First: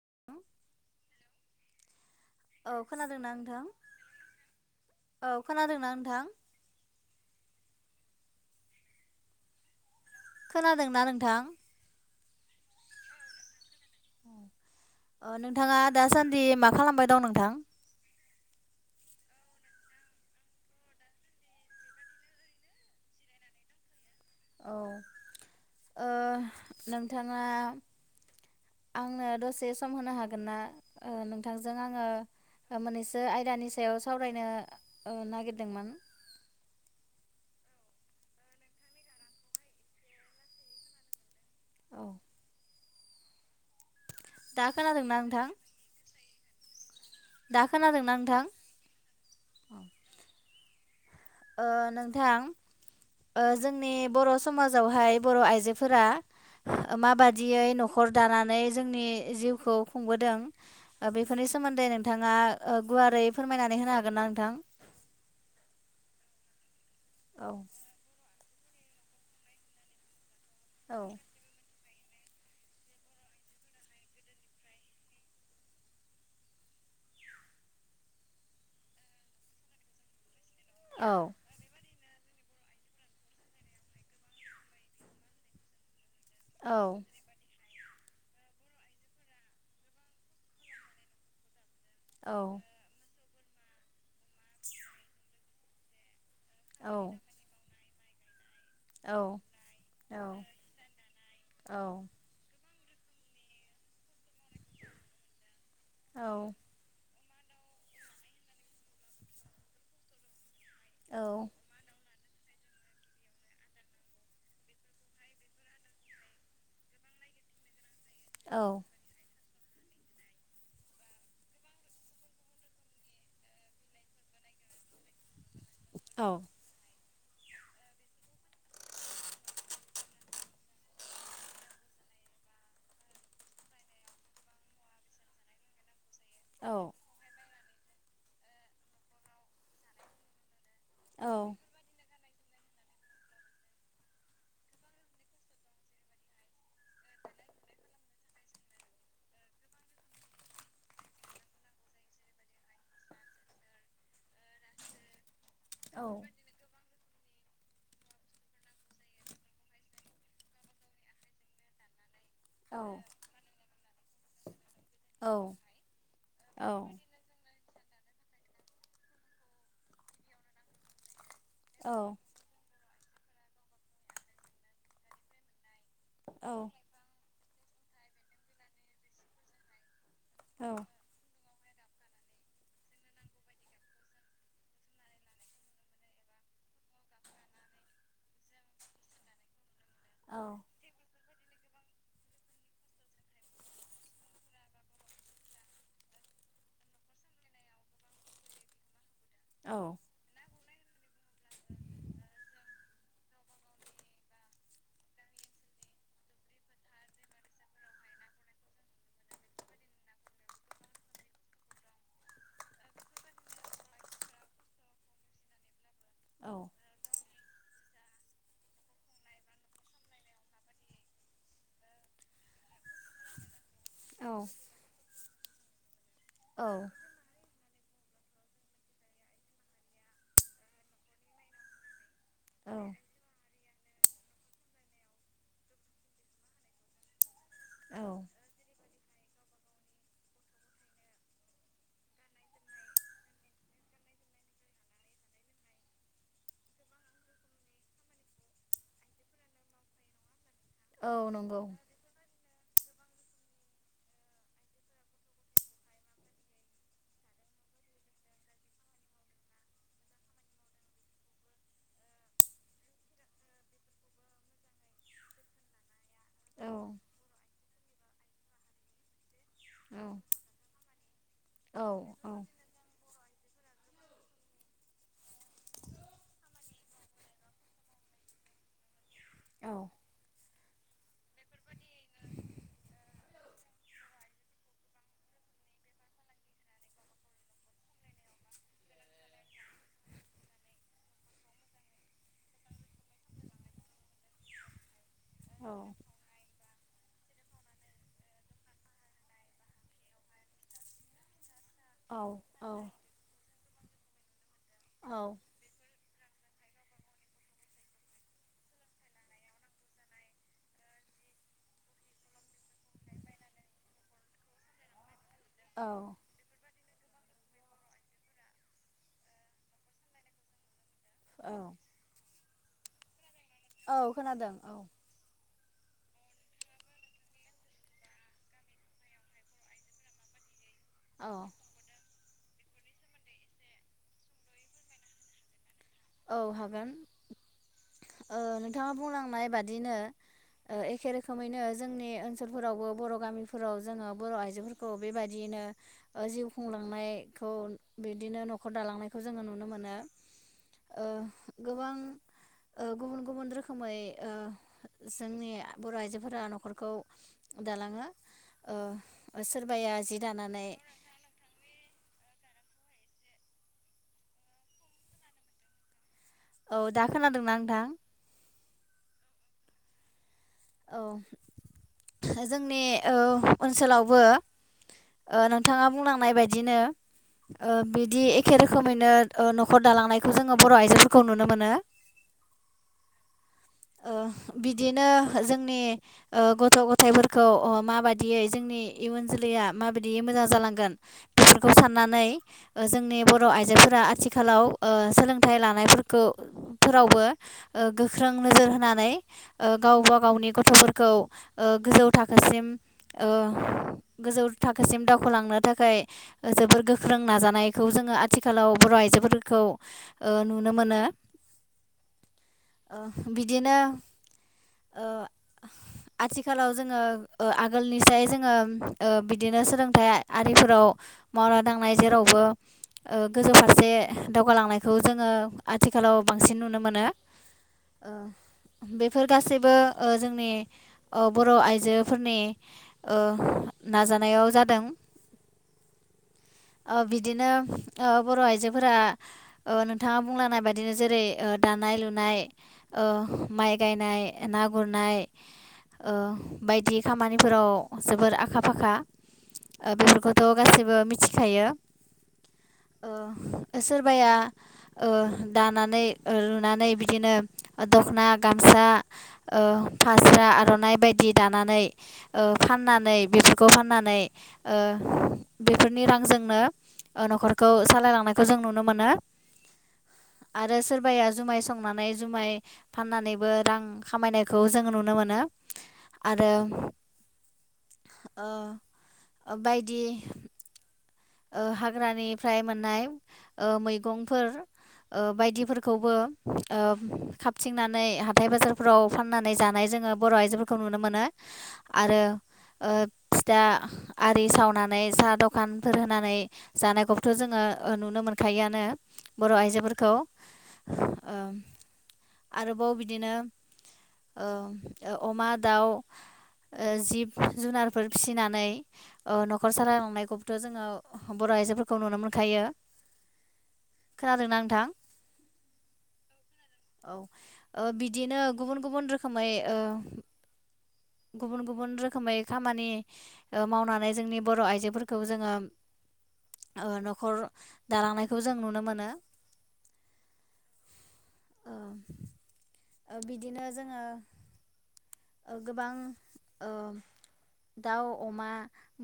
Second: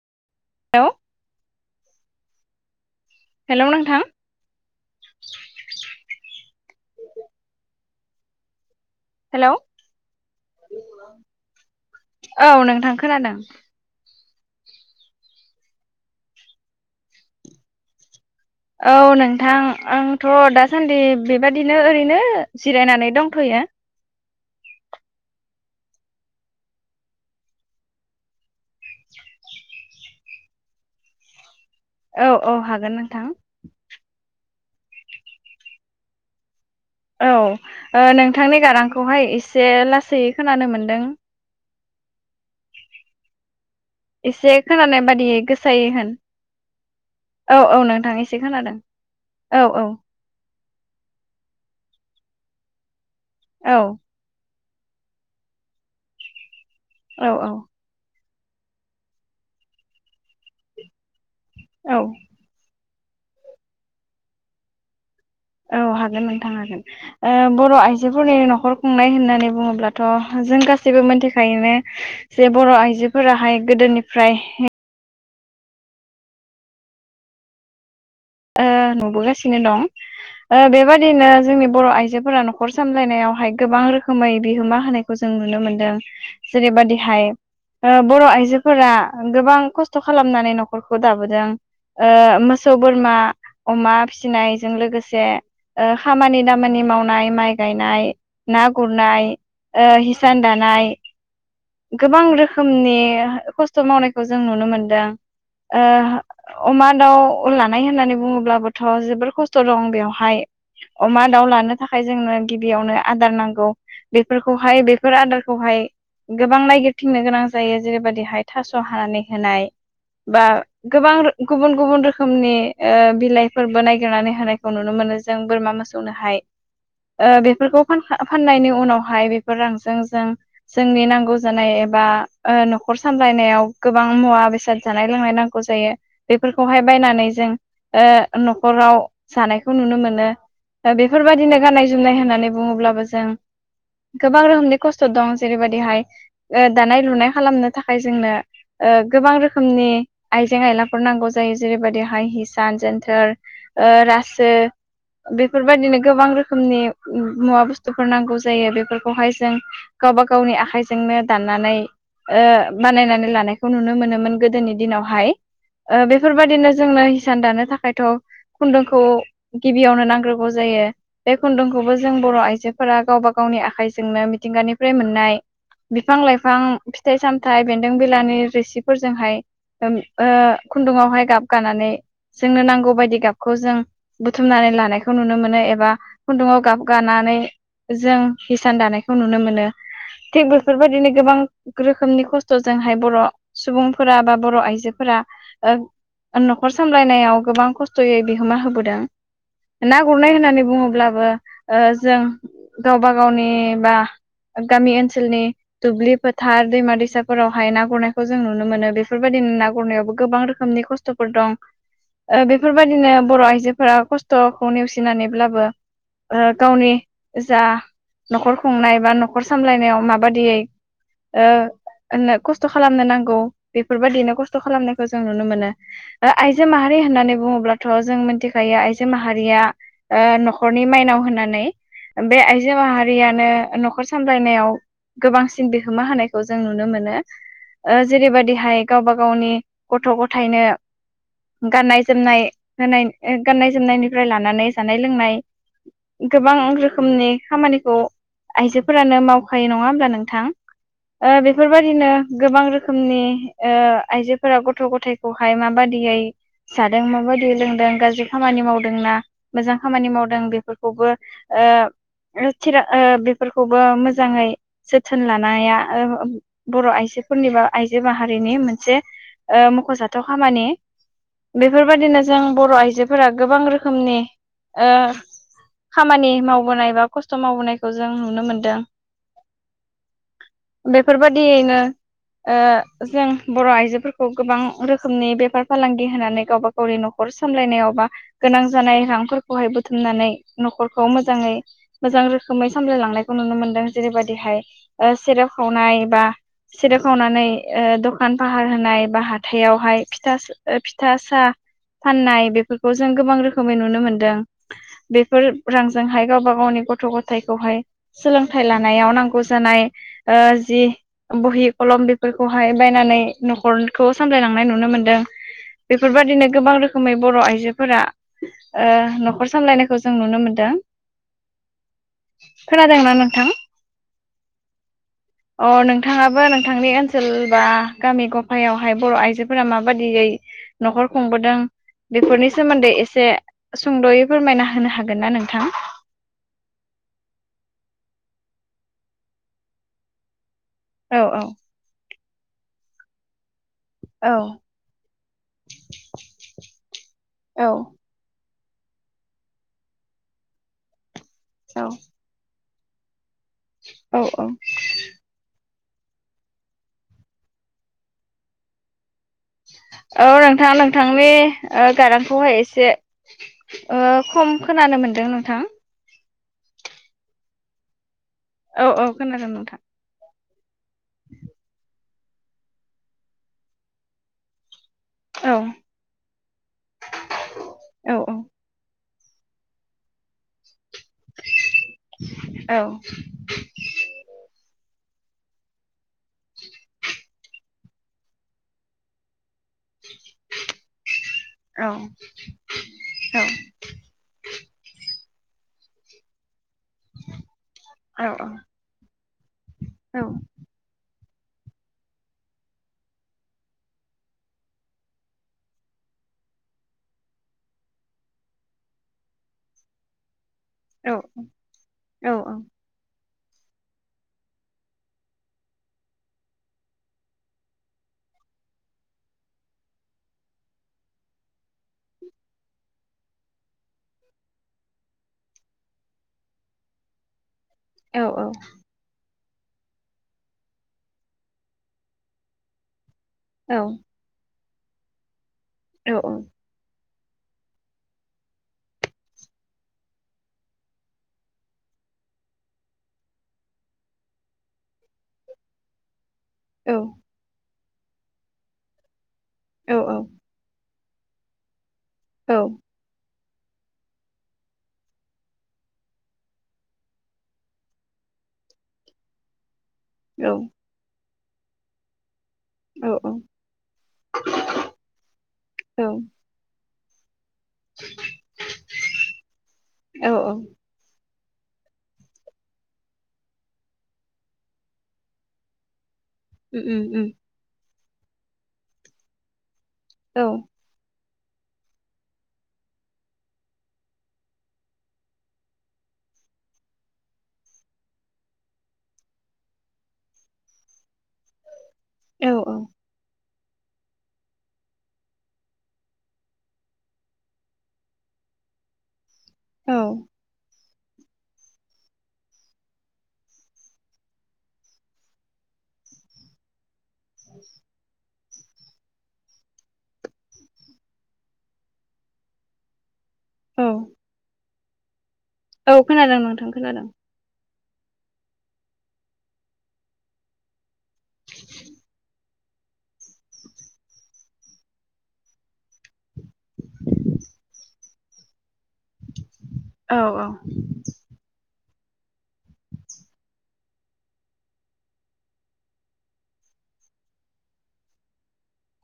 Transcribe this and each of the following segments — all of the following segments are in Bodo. [inaudible] हेलौ औ खोनादोंना नोंथां औ खोनादोंना नोंथां। हेलौ खोनादोंना नोंथां। औ नोंथां खोनादों। नोंथाङा दासान्दि मा खालामबाय दं नोंथां। औ नोंथां आंथ दासान्दि बेबादिनो ओरैनो जिरायनानै दंथयो। औ नोंथाङा आंनो दसे सम होनो हागोन ना नोंथां। नोंजों आङो औ औ हागोन नोंथां मोनैसो आयदानि सायाव साव। सावरायनो नागिरदोंमोन। औ नोंथांनि गारांखौहाय एसे लासै खोनानो मोनदों। औ एसे दा खोनानाय खोनादोंना बादियै नोंथां गोसायै होन। दा औ-औ खोनादोंना नोंथाङ एसे नोंथां खोनादों औ-औ ओ नोंथां ओ औ जोंनि बर' समाजावहाय बर' आइजोफोरा। मा औ औ बादियै नखर दानानै जोंनि जिउखौ खुंबोदों। ओ बेफोरनि सोमोन्दै औ नोंथाङा ओ। गुवारै फोरमायनानै होनो हागोनना नोंथां? औ हागोन नोंथां औ हागोन। बर' आइजोफोरनि न' खर खुंनाय होननानै बुङोब्लाथ' जों गासैबो औ मोनथिखायोनो जे बर' आइजोफोराहाय गोदोनिफ्राय नुबोगासिनो दं बेबायदिनो औ जोंनि बर' आइजो फोरा न'खर सामलायनायावहाय गोबां रोखोमै बिहोमा होनायखौ जों नुनो मोन्दों। जेरैबादि औ हाय बर' आइजोफोरा गोबां खस्थ' खालामनानै न'खरखौ दाबोदों औ ओ मोसौ, बोर मा अमा फिसिनायजों लोगोसे खामानि दामानि- औ मावनाय माइ गायनाय, ना गुरनाय, हिसान दानाय औ गोबां रोखो मनि खस्थ' मावनायखौ जों नुनो मोनदों। ओ औ अमा, दाउ उन लानाय होननानै बुङोब्लाबोथ' जोबोर खस्थ' दं बेवहाय औ अमा, दाउ लानो थाखाय जोंनो गिबियावनो आदार नांगौ बेफोरखौहाय बेफोर आदारखौहाय गोबां नायगिरथिंनो गोनां जायो जेरैबायदि ओरैहाय थास' औ हानानै होनाय बा गोबां गुबुन गुबुन रोखोमनि बिलाइफोरबो नायगिरनानै होनायखौ नुनो मोनो जों बोरमा मोसौनो औ हाय बेफोरखौ फाननायनि उनावहाय बेफोर रांजों जों जोंनि नांगौ जानाय एबा न'खर सामलायनायाव गोबां मुवा बेसाद जानाय लोंनाय नांगौ जायो बेफोरखौहाय औ बायनानै जों न'खराव जानायखौ नुनो मोनो। बेफोरबायदिनो गाननाय जोमनाय होना नै बुङोब्लाबो जों गोबां रोखोमनि खस्थ' दं जेरैबायदिहाय दानाय लुनाय खालामनो थाखाय जोंनो गोबां रोखोमनि आइजें आयलाफोर नांगौ जायो जेरैबायदिहाय हिसान, जोन्थोर, रासो बेफोरबायदिनो औ गोबां रोखोमनि मुवा बुस्थुफोर नांगौ जायो बेफोरखौहाय जों गावबा गावनि आखाइजोंनो दाननानै बानायनानै लानायखौ नुनो मो [unintelligible] गोदोनि दिनावहाय औ बेफोरबायदिनो जोंनो हिसान दानो थाखाय [unintelligible] खुन्दुंखौ गिबियावनो नांग्रोगौ जायो बे खुन्दुंखौबो जों बर' आइजोफोरा गावबा गावनि आखाइजोंनो मिथिंगानि [unintelligible] मोननाय बिफां लाइफां औ फिथाइ साम नाथाय बेन्दों बिलानि रिसिफोरजोंहाय [unintelligible] खुन्दुावहाय गाब गानानै जोंनो नांगौ बायदि गाबखौ जों बुथुमनानै लानायखौ नुनो मोनो एबा खुन्दुङाव गाब गानानै जों हिसान दानायखौ नुनो मोनो। थिग बेफोरबायदिनो गोबां रोखोमनि खस्थ'जोंहाय बर' सुबुंफोरा बा बर' आइजोफोरा न'खर सामलायनायाव गोबां खस्थ'यै बिहोमा होबोदों ना गुरनाय होननानानै बुङोब्लाबो जों गावबा गावनि बा गामि ओनसोलनि दुब्लि फोथार दैमा दैसाफोरावहाय ना गुरनायखौ जों नुनो मोनो बेफोरबायदिनो ना गुरनायावबो गोबां रोखोमनि खस्थ'फोर दं बेफोरबायदिनो बर' आइजोफोरा खस्थ'खौ नेवसिनानैब्लाबो गावनि जा न'खर खुंनाय बा न'खर न'खर सामलायनायाव माबादियै [unintelligible] खस्थ' खालामनो नांगौ बेफोरबायदिनो खस्थ' खालामनायखौ जों नुनो मोनो आइजो औ माहारि होननानै बुङोब्ला थ' जों मिथिखायो आइजो माहारिया न'खरनि माइनाव होननानै बे आइजो औ माहारियानो न'खर सामलायनायाव गोबांसिन बिहोमा होनायखौ जों नुनो मोनो। औ जेरैबायादि हाय गावबा गावनि गथ' गथायनो गाननाय जोमनाय होनाय गाननाय जोमनायनिफ्राय लानानै जानाय लोंनाय गोबां रोखोमनि खामानिखौ आइजो [unintelligible] फोरानो मावखायो नङा होमब्ला नोंथां। औ नंगौ बेफोरबायदिनो गोबां रोखोमनि आइजोफोरा गथ' गथायाइखौहाय माबादियै जादों माबादियै लोंदों गाज्रि खामानि मावदोंना मोजां खामानि मावदों बेफोरखौबोर [unintelligible] खौबो मोजाङै जोथोन लानाया औ बर' आइजोफोरनिबा आइजो माहारिनि मोनसे औ मख'जाथाव खामानि औ बेफोरबायदिनो जों औ बर' आइजो फोरा गोबां रोखोमनि ओ खामानि मावबोनाय बा खस्थ' मावबोनायखौ जों नु नुनो मोनदों। औ बेफोरबाददियैनो ओ जों बर' आइजोफोरखौ गोबां रोखोमनि बेफार फालांगि होनानै गावबा गावनि न'खर सामलायनायाव बा गोनां जानाय रांफोरखौहाय बुथुमनानै न'खरखौ मोजाङै मोजां रोखोमै सामलायलांनाय खौ नुनो मोनदों जेरैबादिहाय ओ सेरेब खावनाय बा सिरेब खावनानै ओ दखान फाहार होनाय बा हाथायावहाय फिथ फिथा साहा फाननाय औ बेफोरखौ जों गोबां रो मै नुनो मोन्दों। औ बेफोर रां जोंहाय गावबा गावनि गथ' गथायखौहाय सोलोंथाइ लानायाव नांगौ जानाय ओ जि बहि खलम बेफोरखौहाय बायनानै न'खरखौ सामलायलांनाय नुनो मोनदों। औ बेफोरबायादिनो गोबां रोखोम रोखोमै बर' आइजोफोरा ओ न'खर सामलायनायखौ जों नुनो मोनदों औ खोनादोंना नोंथां? औ खोनादों औ। अ नोंथाङाबो नोंथांनि ओनसोल बा गामि गफायावहाय बर' आइजोफोरा माबादियै न'खर औ खुंबोदों बेफोरनि सोमोन्दै एसे सुंद'यै फोरमायना होनो हागोन ना नोंथां? औ हागोन ओ नोंथाङा बुंलांनाय बादिनो ओ एखे औ औ रोखोमैनो जोंनि ओनसोलफोरावबो बर' गामि फोराव जोङो औ बर' आइजोफोरखौ बेबायदिनो जिउ खुंलांनायखौ औ बिदिनो नखर दालांनायखौ जोङो नुनो मोनो। ओ गोबां ओ गुबुन गुबुन रोखोमै औ ओ औ जोंनि बर' आइजोफोरा न'खरखौ दालाङो ओ सोर औ नोंथाङ नोंथांनि गारांखौहाय एसे ओ खम खोनानो मोनदों नोंथां? औ दा खोनादोंना नोंथां? औ औ खोनादो नोंथां। औ जोंनि ओ ओनसोलावबो ओ औ नोंथाङा बुंलांनाय बायदिनो ओ औ बिदि एखे रोखोमैनो ओ न'खर दालांनायखौ जोङो बर' आइजोफोर खौ नुनो मोनो औ ओ बिदिनो जोंनि ओ गथ' गथाइफोरखौ ओ माबाददियै जोंनि इयुन जोलैया माबायदि मोजां जालांगोन बेफोरखौ औ साननानै ओ जोंनि बर' आइजोफोरा आथिखालाव ओ सोलों थाइ लानायफोरखौ फोरावबो औ गोख्रों नोजोर होनानै ओ गाव औ गाव गथ'फोरखौ ओ गोजौ थाखोसिम ओ गोजौ थाखोसिम दावखोलांनो थाखाय जोबोर गोख्रों नाजानायखौ जोङो आथिखालाव बर' आइजोफोरखौ ओ नु औ औ ओ बिदिनो ओ आथिखालाव जोङो ओ आगोलनिसाय जोङो ओ बिदिनो सोलोंथाइ आरिफोराव मावना दांनाय जेरावबो ओ गोजौ फारसे दावगालांनायखौ जोङो आथिखालाव बांसिन नुनो मोनो। औ ओ बेफोर गासै बो ओ जोंनि ओ बर' आइजोफोरनि ओ नाजानायाव जा दों औ ओ बिदिनो ओ बर' आइजोफोरा ओ नोंथाङा बुंलांनाय बायदिनो ओ जेरै दानाय लुनाय ओ माइ गायनाय ना गुरनायनाय ओ बायदि खामानिफोराव जोबोर आखा फाखा। औ ओबेफोरखौथ गासैबो बि थिखायो औ ओ सोरबाया ओ दानानै ओ लुनानै बिदिनो दख'ना गामसा ओ उम फास्रा आर'नाइ बायदि दानानै ओ फाननानै बेफोरखौ फाननानै ओ बेफोरनि रांजोंनो अ न'खर खौ सालाय लांनायखौ जों नुनो मोनो आरो सोरबाया जुमाय संनानै जुमाय फाननानैबो रां खामायनायखौ जोङो नुनो मोनो आरो उम उम आ बायदि औ [unintelligible] ओ हाग्रानिफ्राय मोननाय ओ मैगंफोर ओ बायदिफोरखौबो ओ खाबथिंनानै हाथाइ बाजारफोराव फाननानै जानाय जोङो बर' आइजोफोरखौ नुनो मोनो आरो औ ओ था आरि सावनानै साहा दखान फोर होनानै जानायखौथ' जोङो नुनो मोनखायो आनो बर' औ आइजोफोरखौ ओ आरोबाव बिदिनो ओ अमा दाउ जिब जुनारफोर फिसि फिनानै ओ न'खर सालायलांनायखौ थ' जोङो बर' आइजोफोरखौ नुनो मोनखायो औ खोनादोंना नोंथां औ खोनादों नोंथां खोनादों औ ओ बिदिनो गुबुन गुबुन रोखोमै ओ गुबुन गुबुन रोखोमै खामानि ओ मावनानै जोंनि बर' आइजोफोरखौ खौ जोङो ओ न'खर दालांनाय खौ जों नुनो मोनो औ औ ओ बिदिनो जोङो गोबां ओ दाउ अमा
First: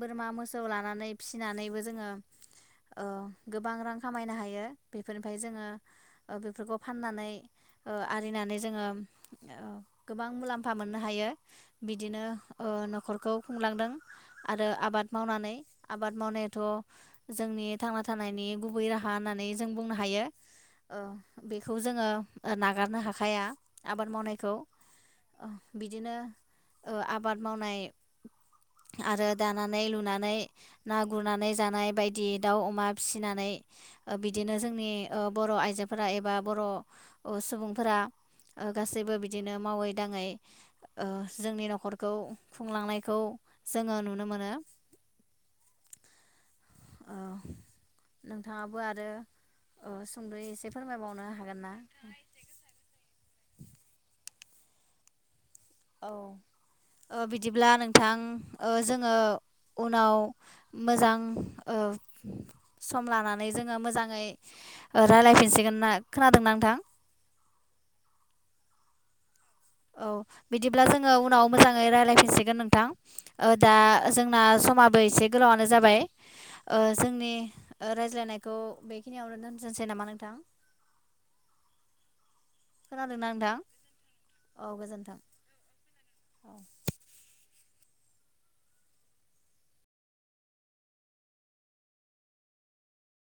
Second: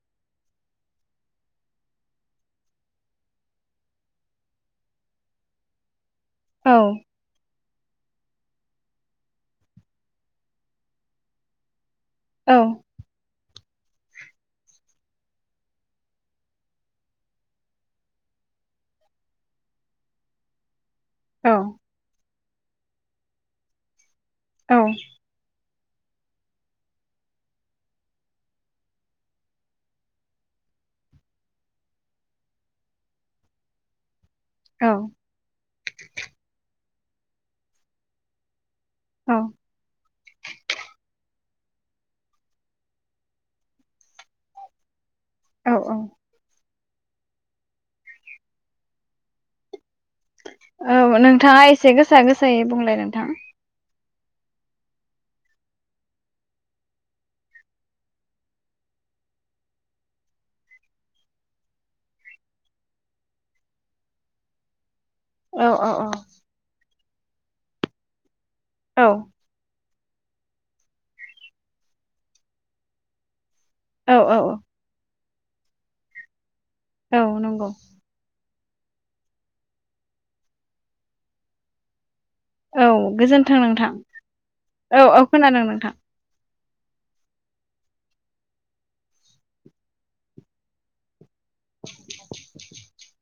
बोरमा मोसौ लानानै फिसिनानैबो जोङो ओ गोबां रां खामायनो हायो बेफोरनिफ्राय जोङो औ बेफोरखौ फाननानै आरिनानै जोङो गोबां मुलाम्फा फा मोननो हायो बिदिनो औ ओ न'खरखौ खुंलांदों आरो आबाद मावनानै आबाद मावनायाथ' जोंनि थांना थानायनि गुबै राहा होननानै जों बुंनो हायो। ओ औ बेखौ जोङो ओ नागारनो हाखाया आबाद मावनाय औ। बिदिनो ओ आबाद मावनाय आरो दानानै लुनानै ना गुरनानै जानाय बायदि दाउ अमा फिसिनानै आ बि दिनो जोंनि ओ बर' आइजोफोरा एबा बर' सुबुंफोरा ओ गासैबो औ बिदिनो मावै ओ जोंनि न'खरखौ खुंलांनायखौ जोङो नुनो मोनो। औ औ। ओ नोंथाङाबो आरो ओ सुंद'यै एसे औ फोरमायबावनो हागोन नोंथाङा ना एसे गोसा गोसायै बुंलाय नोंथां। औ ओ बिदिब्ला नोंथां ओ जोङो उनाव मोजां ओ सम लानानै जोङो मोजाङै औ रायज्लायफिनसिगोन औ ना? औ खोनादों ना नोंथां? औ। औ बिदिब्ला जोङो उनाव मोजाङै रायजलायफिनसिगोन नोंथां ओ दा औ औ जोंना समाबो एसे गोलावनो जाबाय ओ औ जोंनि नंगौ रायज्लायनाय खौ बेखिनियावनो दोनजनसै नामा नोंथां? औ गोजोन्थों नोंथां। औ औ खोनादों नोंथां। अ [inaudible]